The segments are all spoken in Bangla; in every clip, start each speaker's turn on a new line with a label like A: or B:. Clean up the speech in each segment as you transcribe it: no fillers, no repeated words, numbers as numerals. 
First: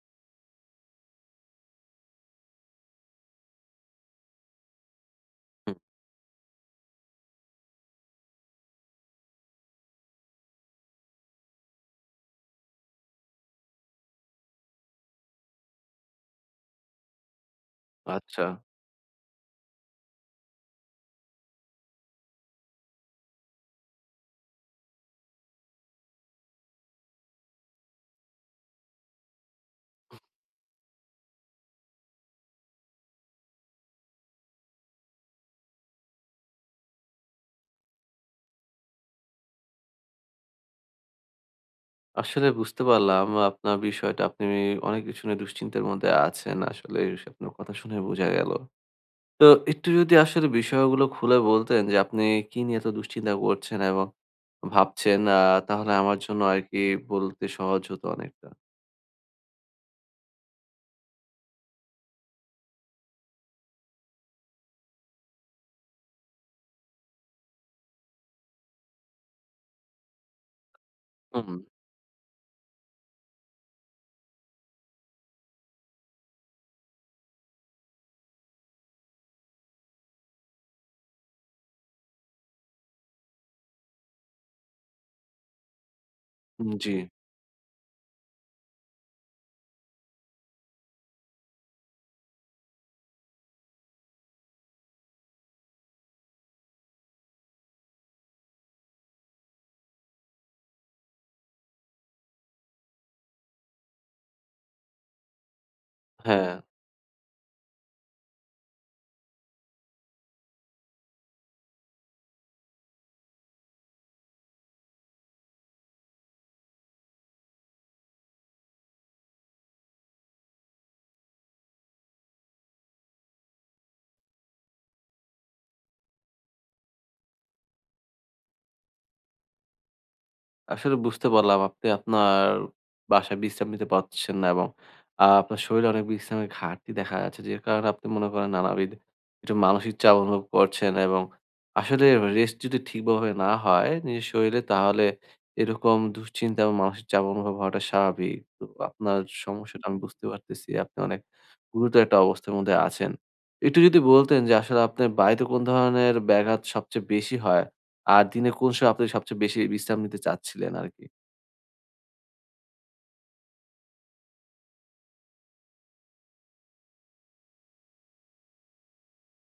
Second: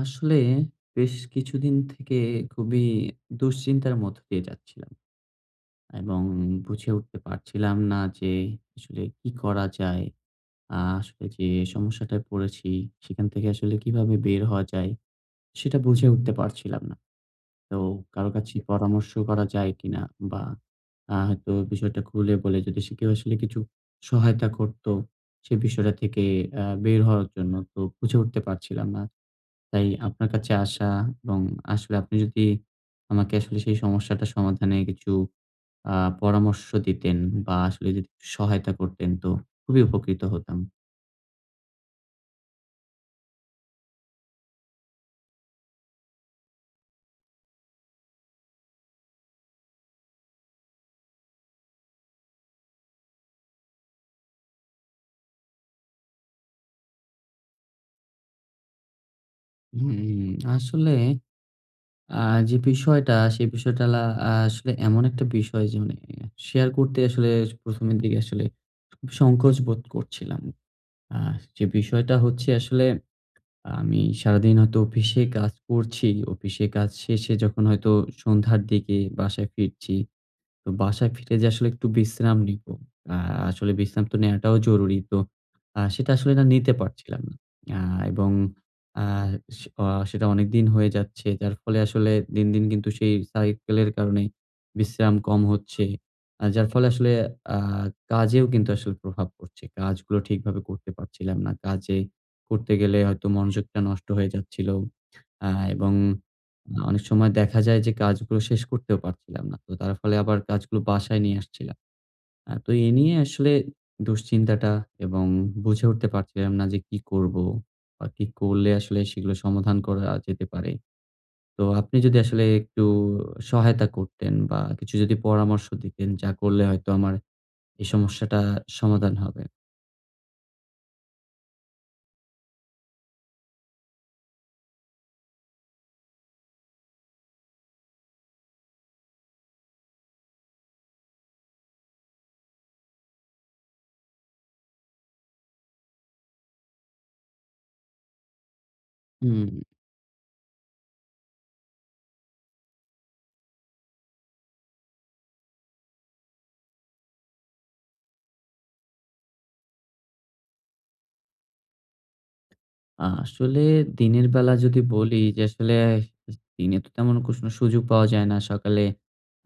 A: আসলে বেশ কিছুদিন থেকে খুবই দুশ্চিন্তার মধ্য দিয়ে যাচ্ছিলাম
B: হুম,
A: এবং বুঝে উঠতে পারছিলাম না যে আসলে কি করা যায়। আসলে যে সমস্যাটায় পড়েছি সেখান থেকে আসলে কিভাবে বের হওয়া যায় সেটা বুঝে উঠতে পারছিলাম না। তো কারো
B: আচ্ছা।
A: কাছে পরামর্শ করা যায় কিনা বা হয়তো বিষয়টা খুলে বলে যদি সে কেউ আসলে কিছু সহায়তা করতো সে বিষয়টা থেকে বের হওয়ার জন্য তো বুঝে উঠতে পারছিলাম না। তাই আপনার কাছে আসা এবং আসলে আপনি যদি আমাকে আসলে সেই সমস্যাটা সমাধানে কিছু আ পরামর্শ দিতেন বা আসলে যদি একটু সহায়তা করতেন তো খুবই উপকৃত হতাম।
B: আসলে বুঝতে পারলাম আপনার বিষয়টা। আপনি অনেক কিছু নিয়ে দুশ্চিন্তার মধ্যে আছেন। আসলে আপনার কথা শুনে বোঝা গেল। তো একটু যদি আসলে বিষয়গুলো খুলে বলতেন যে আপনি কি নিয়ে এত দুশ্চিন্তা করছেন এবং ভাবছেন তাহলে আমার জন্য আরকি বলতে সহজ হতো অনেকটা।
A: হুম, আসলে আ যে বিষয়টা সেই বিষয়টা আসলে এমন একটা বিষয় যে মানে শেয়ার করতে আসলে প্রথম এর দিকে আসলে খুব সংকোচ বোধ করছিলাম। আ
B: হুম।
A: যে বিষয়টা হচ্ছে আসলে আমি সারাদিন হয়তো অফিসে কাজ করছি। অফিসে কাজ শেষে যখন হয়তো সন্ধ্যার দিকে বাসায় ফিরছি, তো বাসায় ফিরে যে আসলে একটু বিশ্রাম নিবো। আ আসলে বিশ্রাম তো নেয়াটাও জরুরি। তো সেটা আসলে না
B: উম
A: নিতে
B: জি,
A: পারছিলাম না। আ এবং আ সে অ সেটা অনেকদিন হয়ে যাচ্ছে। যার ফলে আসলে দিন, দিন কিন্তু সেই সাইকেলের কারণে বিশ্রাম কম হচ্ছে। যার ফলে আসলে আ কাজেও কিন্তু আসলে প্রভাব পড়ছে। কাজগুলো ঠিকভাবে করতে পারছিলাম না। কাজে করতে গেলে হয়তো মনোযোগটা নষ্ট হয়ে যাচ্ছিল। আ এবং
B: হ্যাঁ।
A: না, অনেক সময় দেখা যায় যে কাজগুলো শেষ করতেও পারছিলাম না। তো তার ফলে আবার কাজগুলো বাসায় নিয়ে আসছিলাম। তো এ নিয়ে আসলে দুশ্চিন্তাটা, এবং বুঝে উঠতে পারছিলাম না যে কি করব বা কি করলে আসলে সেগুলো সমাধান করা যেতে পারে। তো আপনি যদি আসলে একটু সহায়তা করতেন বা কিছু যদি পরামর্শ দিতেন যা করলে হয়তো আমার এই সমস্যাটা সমাধান হবে।
B: আসলে বুঝতে পারলাম আপনি আপনার বাসায় বিশ্রাম নিতে পারছেন না এবং আপনার শরীরে অনেক বিশ্রামের ঘাটতি দেখা যাচ্ছে। যে কারণে আপনি মনে করেন নানাবিধ একটু মানসিক চাপ অনুভব করছেন এবং আসলে রেস্ট যদি ঠিকভাবে না হয় নিজের শরীরে তাহলে এরকম দুশ্চিন্তা এবং মানসিক চাপ অনুভব হওয়াটা স্বাভাবিক। তো আপনার
A: হুম।
B: সমস্যাটা আমি বুঝতে পারতেছি। আপনি অনেক গুরুতর একটা অবস্থার মধ্যে আছেন। একটু যদি বলতেন যে আসলে আপনার বাড়িতে কোন ধরনের ব্যাঘাত সবচেয়ে বেশি হয়? আর দিনে কোন সময় আপনি সবচেয়ে বেশি বিশ্রাম নিতে চাচ্ছিলেন আরকি?
A: আসলে দিনের বেলা যদি বলি যে আসলে দিনে তো তেমন কোনো সুযোগ পাওয়া যায় না। সকালে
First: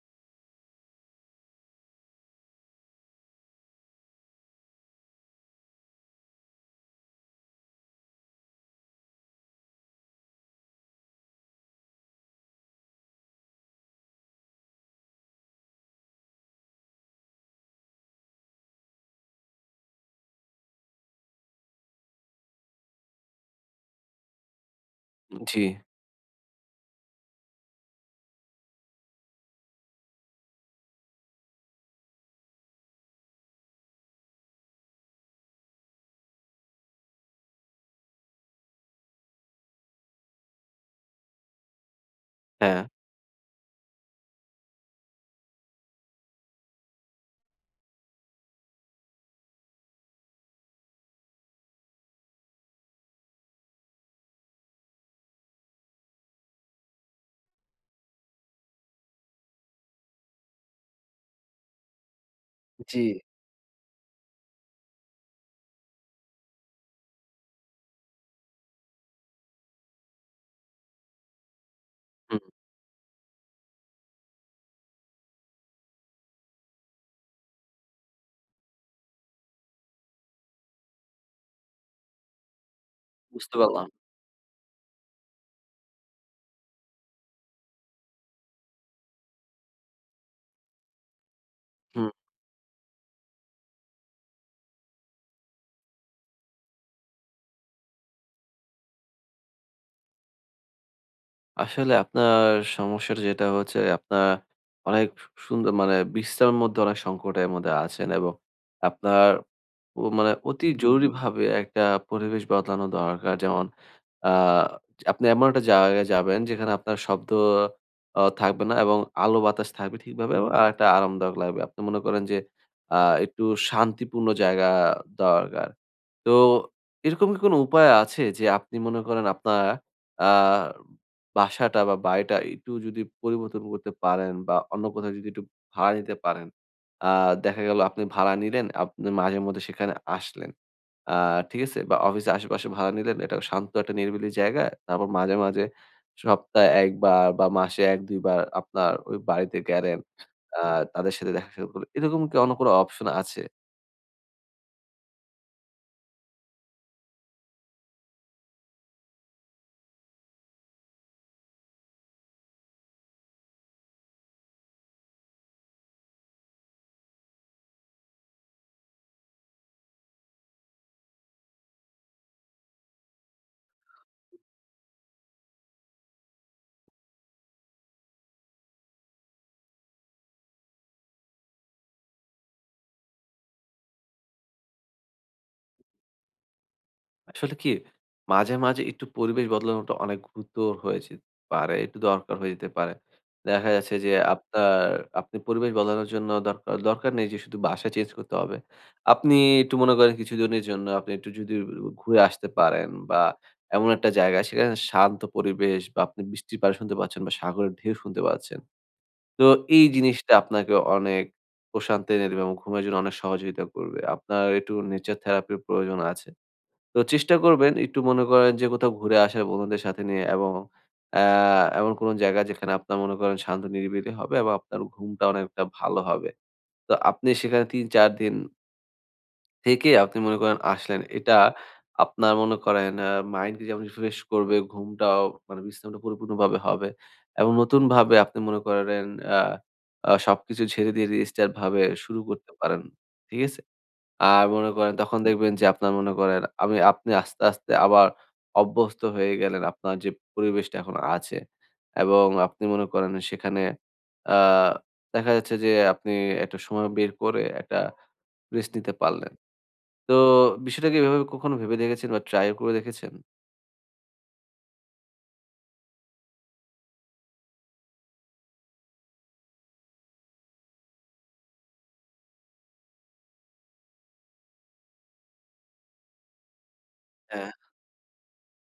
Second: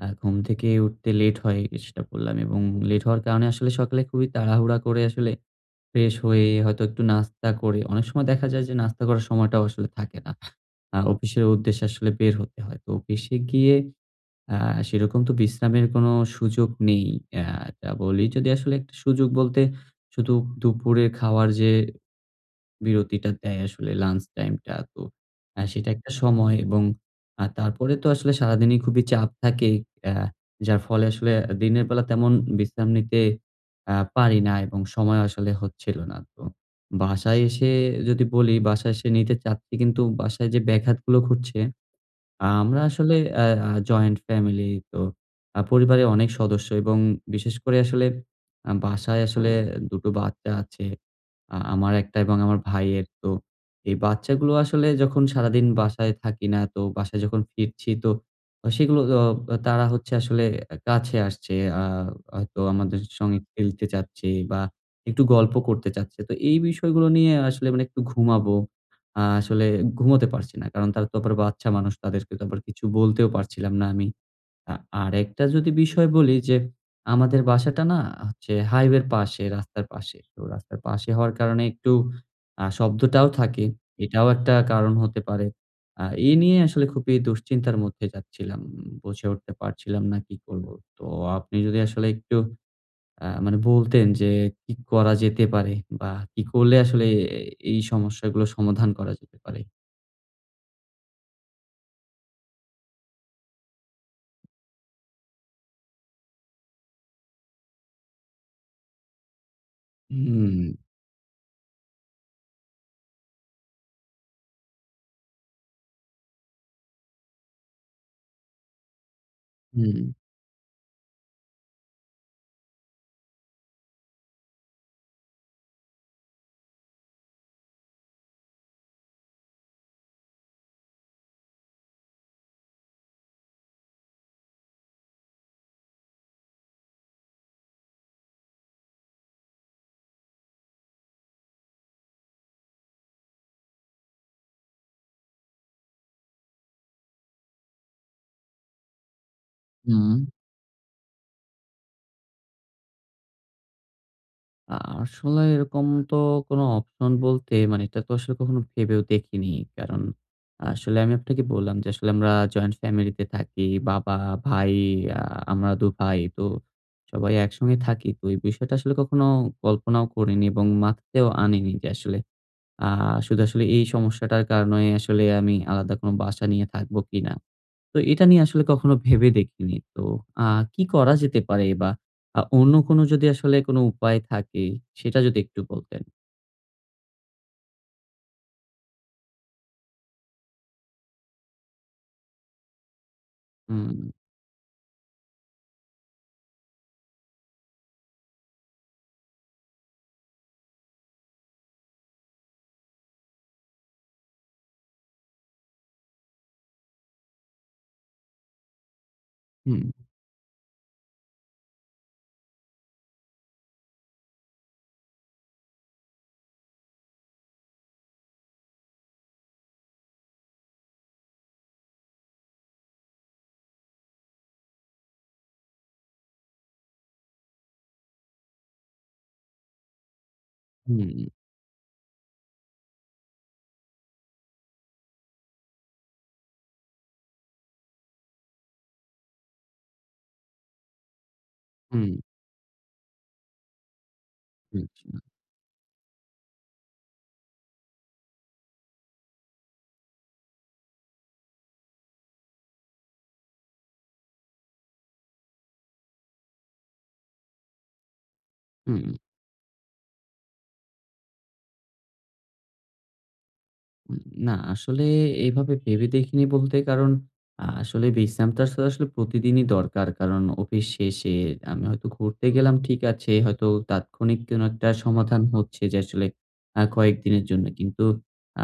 A: ঘুম থেকে উঠতে লেট হয়, সেটা বললাম। এবং লেট হওয়ার কারণে আসলে সকালে খুবই তাড়াহুড়া করে আসলে ফ্রেশ হয়ে হয়তো একটু নাস্তা করে, অনেক সময় দেখা যায় যে নাস্তা করার সময়টাও আসলে থাকে না। অফিসের উদ্দেশ্যে আসলে বের হতে হয়। তো অফিসে গিয়ে আ সেরকম তো বিশ্রামের কোনো সুযোগ নেই। আ তা বলি, যদি আসলে একটা সুযোগ বলতে শুধু দুপুরে খাওয়ার যে বিরতিটা দেয় আসলে লাঞ্চ টাইমটা। তো
B: জি,
A: সেটা একটা সময়। এবং তারপরে তো আসলে সারাদিনই খুবই চাপ থাকে। আ যার ফলে আসলে দিনের বেলা তেমন বিশ্রাম নিতে পারি না এবং সময় আসলে হচ্ছিল না। তো বাসায় এসে যদি বলি, বাসায় এসে নিতে চাচ্ছি, কিন্তু বাসায় যে ব্যাঘাতগুলো ঘটছে। আমরা
B: হ্যাঁ।
A: আসলে আ আ জয়েন্ট ফ্যামিলি। তো পরিবারের অনেক সদস্য। এবং বিশেষ করে আসলে বাসায় আসলে ২ টো বাচ্চা আছে। আমার একটা এবং আমার ভাইয়ের। তো এই বাচ্চাগুলো আসলে যখন সারাদিন বাসায় থাকি না, তো বাসায় যখন ফিরছি তো সেগুলো অ তারা হচ্ছে আসলে কাছে আসছে। আ হয়তো আমাদের
B: জি,
A: সঙ্গে খেলতে চাচ্ছে বা একটু গল্প করতে চাচ্ছে। তো এই বিষয়গুলো নিয়ে আসলে মানে একটু ঘুমাবো। আসলে ঘুমোতে পারছি না। কারণ তারা তো আবার বাচ্চা মানুষ, তাদেরকে তো
B: হুম,
A: আবার কিছু বলতেও পারছিলাম না আমি। আ আরেকটা যদি বিষয় বলি যে, আমাদের বাসাটা না হচ্ছে হাইওয়ের পাশে, রাস্তার পাশে। তো রাস্তার পাশে হওয়ার কারণে একটু শব্দটাও
B: বুঝতে
A: থাকে।
B: পারলাম।
A: এটাও একটা কারণ হতে পারে। এ নিয়ে আসলে খুবই দুশ্চিন্তার মধ্যে যাচ্ছিলাম। বুঝে উঠতে পারছিলাম না কি করব। তো আপনি যদি আসলে
B: হুম,
A: একটু মানে বলতেন যে কি করা যেতে পারে বা কি করলে আসলে এ এই সমস্যাগুলো সমাধান করা যেতে পারে?
B: আসলে আপনার সমস্যাটা যেটা হচ্ছে আপনার অনেক সুন্দর মানে বিশ্রামের মধ্যে অনেক সংকটের মধ্যে আছেন এবং আপনার ও মানে
A: হুম,
B: অতি জরুরি ভাবে একটা পরিবেশ বদলানো দরকার। যেমন আ আপনি এমন একটা জায়গায় যাবেন যেখানে আপনার শব্দ থাকবে না এবং আলো বাতাস থাকবে
A: হুম,
B: ঠিকভাবে এবং আরেকটা আরামদায়ক লাগবে। আপনি মনে করেন যে আ একটু শান্তিপূর্ণ জায়গা দরকার। তো এরকম কি কোনো উপায় আছে যে আপনি মনে করেন আপনার আ বাসাটা বা বাড়িটা একটু যদি পরিবর্তন করতে পারেন বা অন্য কোথাও যদি একটু ভাড়া নিতে পারেন। আ দেখা গেল আপনি ভাড়া নিলেন, আপনি মাঝেমধ্যে সেখানে আসলেন। আ ঠিক আছে? বা অফিসের আশেপাশে ভাড়া নিলেন। এটা শান্ত একটা নিরিবিলি জায়গায়। তারপর মাঝে, মাঝে সপ্তাহে ১ বার বা মাসে ১-২ বার আপনার ওই বাড়িতে গেলেন।
A: হুম।
B: আ তাদের সাথে দেখা সাক্ষাৎ করলেন। এরকম কি অন্য কোনো অপশন আছে?
A: আ আসলে এরকম তো কোনো অপশন বলতে মানে এটা তো আসলে কখনো ভেবেও দেখিনি। কারণ আসলে আমি আপনাকে বললাম যে আসলে আমরা জয়েন্ট ফ্যামিলিতে থাকি। বাবা, ভাই, আ আমরা ২ ভাই। তো সবাই একসঙ্গে থাকি। তো এই বিষয়টা আসলে কখনো কল্পনাও করিনি এবং মাথাতেও আনিনি যে আসলে আ শুধু আসলে এই সমস্যাটার কারণে আসলে আমি আলাদা কোনো বাসা নিয়ে থাকবো কিনা। তো এটা নিয়ে আসলে কখনো ভেবে দেখিনি। তো আ কি করা যেতে পারে, বা অন্য কোনো যদি আসলে কোনো উপায় থাকে সেটা যদি একটু বলতেন।
B: আসলে কি মাঝে, মাঝে একটু পরিবেশ বদলানোটা অনেক গুরুতর হয়ে যেতে পারে। একটু দরকার হয়ে যেতে পারে। দেখা যাচ্ছে
A: হুম,
B: যে আপনি পরিবেশ বদলানোর জন্য দরকার দরকার নেই যে শুধু বাসা চেঞ্জ করতে হবে। আপনি একটু মনে করেন কিছুদিনের জন্য আপনি একটু যদি ঘুরে আসতে পারেন বা এমন একটা জায়গা সেখানে শান্ত পরিবেশ বা আপনি বৃষ্টির পানি শুনতে পাচ্ছেন বা সাগরের ঢেউ শুনতে পাচ্ছেন। তো
A: হুম,
B: এই জিনিসটা আপনাকে অনেক প্রশান্তি এনে দেবে এবং ঘুমের জন্য অনেক সহযোগিতা করবে। আপনার একটু নেচার থেরাপির প্রয়োজন আছে। তো চেষ্টা করবেন একটু মনে করেন যে কোথাও ঘুরে আসার বন্ধুদের সাথে নিয়ে এবং অ্যা এমন কোনো জায়গা যেখানে আপনার মনে করেন শান্ত নিরিবিলি হবে এবং আপনার ঘুমটা অনেকটা ভালো হবে। তো আপনি সেখানে ৩-৪ দিন থেকে আপনি মনে করেন
A: হুম,
B: আসলেন। এটা আপনার মনে করেন মাইন্ডকে যেমন রিফ্রেশ করবে, ঘুমটাও মানে বিশ্রামটা পরিপূর্ণভাবে হবে এবং নতুনভাবে আপনি মনে করেন আ আ সবকিছু ছেড়ে দিয়ে রিস্টার্ট ভাবে
A: হুম,
B: শুরু করতে পারেন। ঠিক আছে? আর মনে
A: হুম,
B: করেন তখন দেখবেন যে আপনার মনে করেন আপনি আস্তে, আস্তে আবার অভ্যস্ত হয়ে গেলেন আপনার যে পরিবেশটা এখন আছে এবং আপনি মনে করেন সেখানে আ দেখা যাচ্ছে যে আপনি একটা সময় বের করে একটা রেস্ট নিতে
A: হুম।
B: পারলেন। তো বিষয়টা কি এভাবে কখনো ভেবে দেখেছেন বা ট্রাই ও করে দেখেছেন?
A: উম না, আসলে এভাবে ভেবে দেখিনি বলতে। কারণ আসলে বিশ্রামটা আসলে আসলে প্রতিদিনই দরকার। কারণ অফিস শেষে আমি হয়তো ঘুরতে গেলাম, ঠিক আছে, হয়তো তাৎক্ষণিক কোনো একটা সমাধান হচ্ছে যে আসলে কয়েকদিনের
B: হ্যাঁ।
A: জন্য। কিন্তু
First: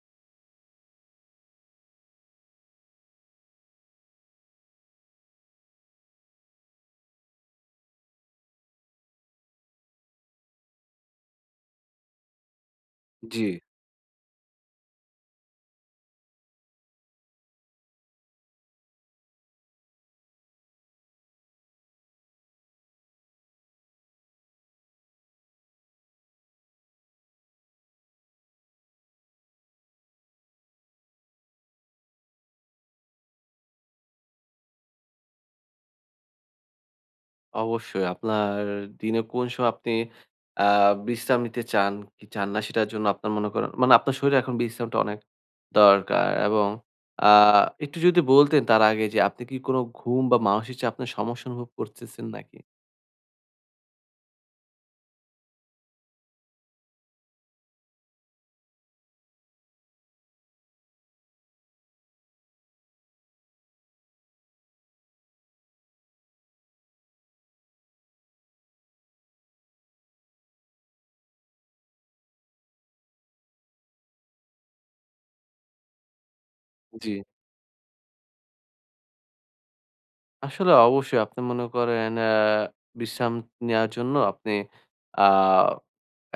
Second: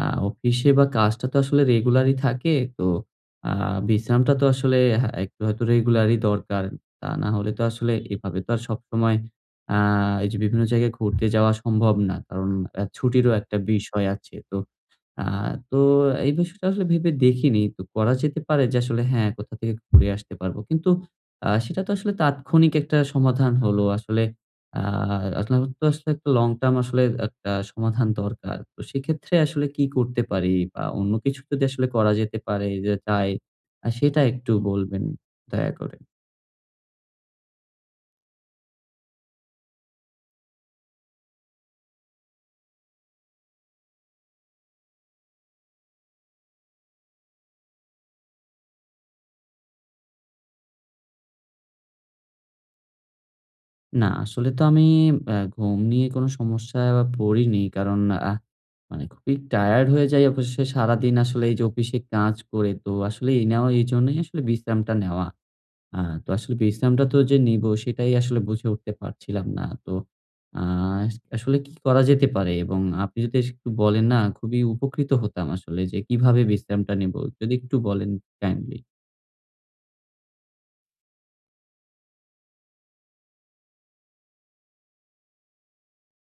A: আ অফিসে বা কাজটা তো আসলে রেগুলারই থাকে। তো আ বিশ্রামটা তো আসলে হ্যাঁ, একটু হয়তো রেগুলারই দরকার। তা না হলে তো আসলে এভাবে তো আর সবসময় আ এই যে বিভিন্ন জায়গায় ঘুরতে যাওয়া সম্ভব না। কারণ ছুটিরও
B: জি,
A: একটা বিষয় আছে। তো আ তো এই বিষয়টা আসলে ভেবে দেখিনি। তো করা যেতে পারে যে আসলে হ্যাঁ, কোথা থেকে ঘুরে আসতে পারবো। কিন্তু সেটা তো আসলে তাৎক্ষণিক একটা সমাধান হলো। আসলে আ আপনার তো আসলে একটা লং টার্ম আসলে একটা সমাধান দরকার। তো সেক্ষেত্রে আসলে কি করতে পারি বা অন্য কিছু যদি আসলে করা যেতে পারে যে চাই, সেটা একটু বলবেন দয়া করে।
B: অবশ্যই। আপনার দিনে কোন সময় আপনি আ বিশ্রাম নিতে চান কি চান না সেটার জন্য আপনার মনে করেন মানে আপনার শরীরে এখন বিশ্রামটা অনেক দরকার এবং আ একটু যদি বলতেন তার আগে যে আপনি কি কোন ঘুম বা মানসিক চাপ আপনার সমস্যা অনুভব করতেছেন নাকি?
A: না, আসলে তো আমি ঘুম নিয়ে কোনো সমস্যায় পড়িনি। কারণ আহ মানে খুবই টায়ার্ড হয়ে যাই অবশেষে। সারাদিন আসলে এই যে অফিসে কাজ করে তো আসলে এই নেওয়া, এইজন্যই আসলে বিশ্রামটা নেওয়া। আ তো আসলে বিশ্রামটা তো যে নিবো সেটাই আসলে বুঝে উঠতে পারছিলাম না। তো আ আসলে কি করা যেতে পারে? এবং আপনি যদি একটু বলেন না, খুবই উপকৃত হতাম আসলে, যে কিভাবে বিশ্রামটা
B: জি।
A: নিবো? যদি একটু বলেন কাইন্ডলি।
B: আসলে অবশ্যই আপনি মনে করেন বিশ্রাম নেওয়ার জন্য আপনি আ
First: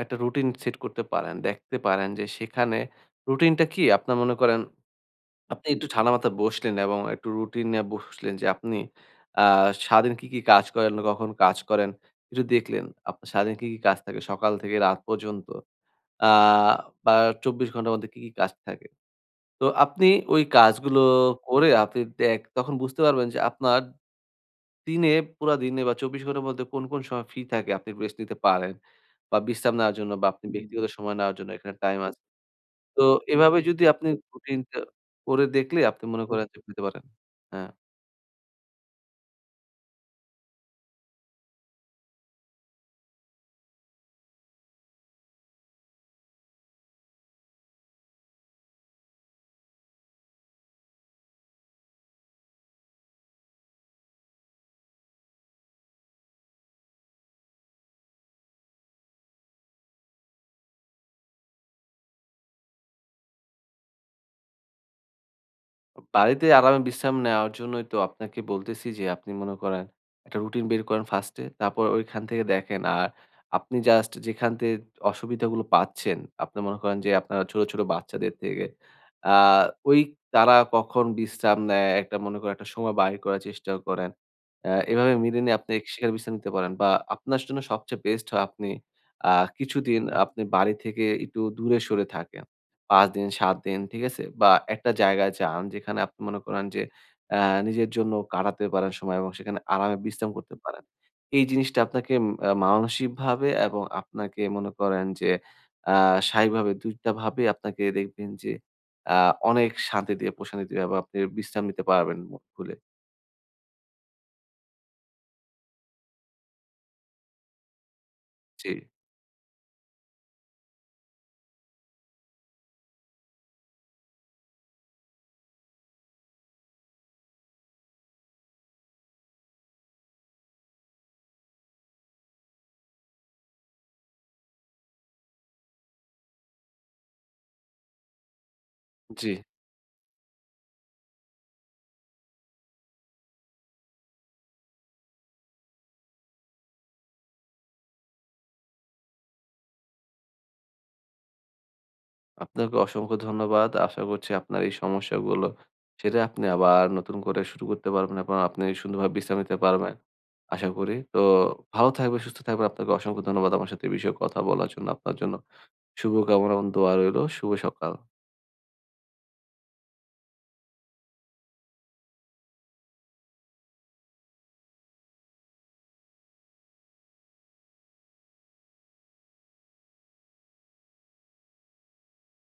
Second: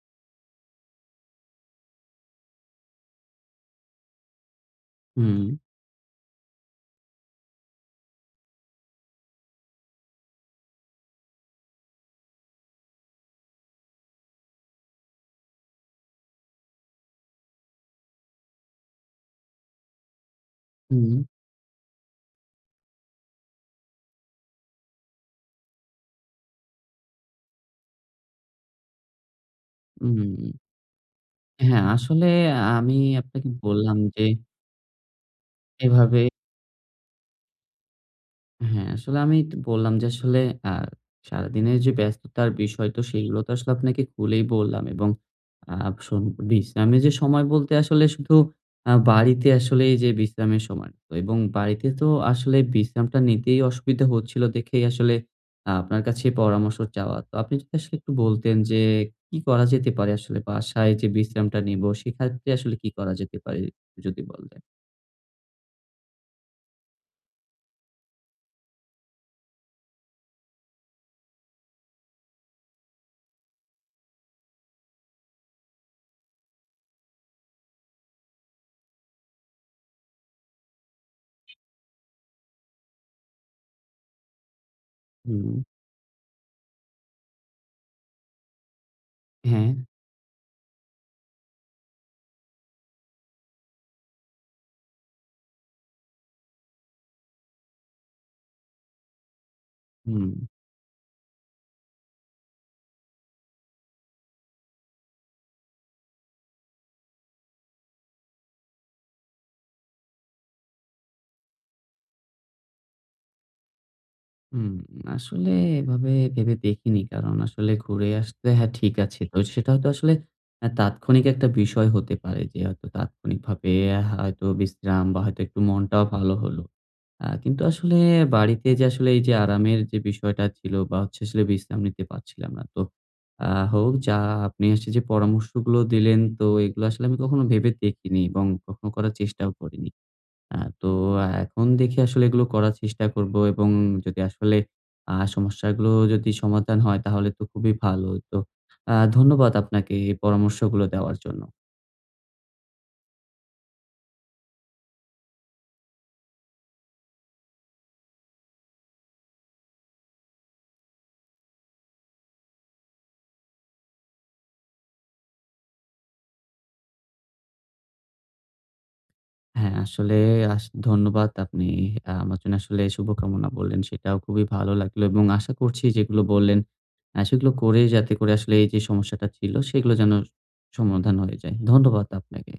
B: একটা রুটিন সেট করতে পারেন। দেখতে পারেন যে সেখানে রুটিনটা কি? আপনার মনে করেন
A: হুম,
B: আপনি একটু ঠান্ডা মাথায় বসলেন এবং একটু রুটিন নিয়ে বসলেন যে আপনি আ সারাদিন কি, কি কাজ করেন, কখন কাজ করেন একটু দেখলেন। আপনার সারাদিন কি, কি কাজ থাকে সকাল থেকে রাত পর্যন্ত। আ বা ২৪ ঘন্টার মধ্যে কি, কি কাজ থাকে। তো আপনি ওই কাজগুলো
A: হুম,
B: করে আপনি দেখ তখন বুঝতে পারবেন যে আপনার দিনে পুরা দিনে বা ২৪ ঘন্টার মধ্যে কোন, কোন সময় ফ্রি থাকে আপনি রেস্ট নিতে পারেন বা বিশ্রাম নেওয়ার জন্য বা আপনি
A: হুম।
B: ব্যক্তিগত সময় নেওয়ার জন্য এখানে
A: হ্যাঁ,
B: টাইম আছে।
A: আসলে আমি
B: তো
A: আপনাকে
B: এভাবে যদি
A: বললাম
B: আপনি
A: যে
B: রুটিনটা করে দেখলে আপনি
A: এভাবে।
B: মনে করেন যে পেতে পারেন। হ্যাঁ।
A: হ্যাঁ, আসলে আমি তো বললাম যে আসলে আ সারাদিনের যে ব্যস্ততার বিষয়, তো সেগুলো তো আসলে আপনাকে খুলেই বললাম। এবং আ শোন, বিশ্রামের যে সময় বলতে আসলে শুধু বাড়িতে আসলে এই যে বিশ্রামের সময়, তো এবং বাড়িতে তো আসলে বিশ্রামটা নিতেই অসুবিধা হচ্ছিল, দেখেই আসলে আপনার কাছে পরামর্শ চাওয়া। তো আপনি যদি আসলে একটু বলতেন যে কি করা যেতে পারে আসলে বাসায় যে বিশ্রামটা নিবো, সেক্ষেত্রে আসলে কি করা যেতে পারে? যদি বলতেন।
B: বাড়িতে আরামে বিশ্রাম নেওয়ার জন্যই তো আপনাকে বলতেছি যে আপনি মনে করেন একটা রুটিন বের করেন ফার্স্টে তারপর ওইখান থেকে দেখেন। আর আপনি জাস্ট যেখান থেকে অসুবিধাগুলো পাচ্ছেন, আপনি মনে করেন যে আপনার ছোট, ছোট বাচ্চাদের থেকে আ ওই তারা কখন বিশ্রাম নেয় একটা মনে করেন একটা সময় বাইর করার চেষ্টা করেন। এভাবে মিলিয়ে
A: হুম,
B: নিয়ে আপনি সেখানে বিশ্রাম নিতে পারেন বা আপনার জন্য সবচেয়ে বেস্ট হয় আপনি আ
A: হ্যাঁ,
B: কিছুদিন আপনি বাড়ি থেকে একটু দূরে সরে থাকেন। ৫ দিন, ৭ দিন, ঠিক আছে? বা একটা জায়গায় যান যেখানে আপনি মনে করেন যে অ্যা নিজের জন্য কাটাতে পারেন সময় এবং সেখানে আরামে
A: হুম।
B: বিশ্রাম করতে পারেন। এই জিনিসটা আপনাকে উম আ মানসিকভাবে এবং আপনাকে মনে করেন যে আ শারীরিকভাবে ২ টা ভাবে আপনাকে দেখবেন যে আ অনেক শান্তি দিয়ে, প্রশান্তি দিয়ে বা আপনি বিশ্রাম নিতে পারবেন মন খুলে।
A: হুম, আসলে এভাবে ভেবে দেখিনি। কারণ আসলে ঘুরে আসতে,
B: জি,
A: হ্যাঁ, ঠিক আছে। তো সেটা হয়তো আসলে তাৎক্ষণিক একটা বিষয় হতে পারে যে হয়তো তাৎক্ষণিকভাবে হয়তো বিশ্রাম বা হয়তো একটু মনটাও ভালো হলো। কিন্তু আসলে বাড়িতে যে আসলে এই যে আরামের যে বিষয়টা ছিল বা হচ্ছে আসলে, বিশ্রাম নিতে পারছিলাম না। তো হোক যা, আপনি আসলে যে পরামর্শগুলো দিলেন তো এগুলো আসলে আমি কখনো ভেবে দেখিনি এবং কখনো করার
B: জি।
A: চেষ্টাও করিনি। তো এখন দেখি আসলে এগুলো করার চেষ্টা করব এবং যদি আসলে সমস্যাগুলো যদি সমাধান হয় তাহলে তো খুবই ভালো। তো ধন্যবাদ আপনাকে এই পরামর্শগুলো দেওয়ার জন্য।
B: আপনাকে অসংখ্য ধন্যবাদ। আশা করছি আপনার এই সমস্যাগুলো সেটা আপনি আবার নতুন করে শুরু করতে পারবেন এবং আপনি সুন্দরভাবে বিশ্রাম নিতে পারবেন, আশা করি। তো ভালো থাকবেন, সুস্থ থাকবেন। আপনাকে অসংখ্য ধন্যবাদ আমার সাথে এই বিষয়ে কথা বলার জন্য। আপনার জন্য শুভকামনা এবং দোয়া রইলো। শুভ সকাল।
A: হ্যাঁ, আসলে ধন্যবাদ। আপনি আমার জন্য আসলে শুভকামনা বললেন, সেটাও খুবই ভালো লাগলো। এবং আশা করছি যেগুলো বললেন সেগুলো করে, যাতে করে আসলে এই যে সমস্যাটা ছিল সেগুলো যেন সমাধান হয়ে যায়। ধন্যবাদ আপনাকে।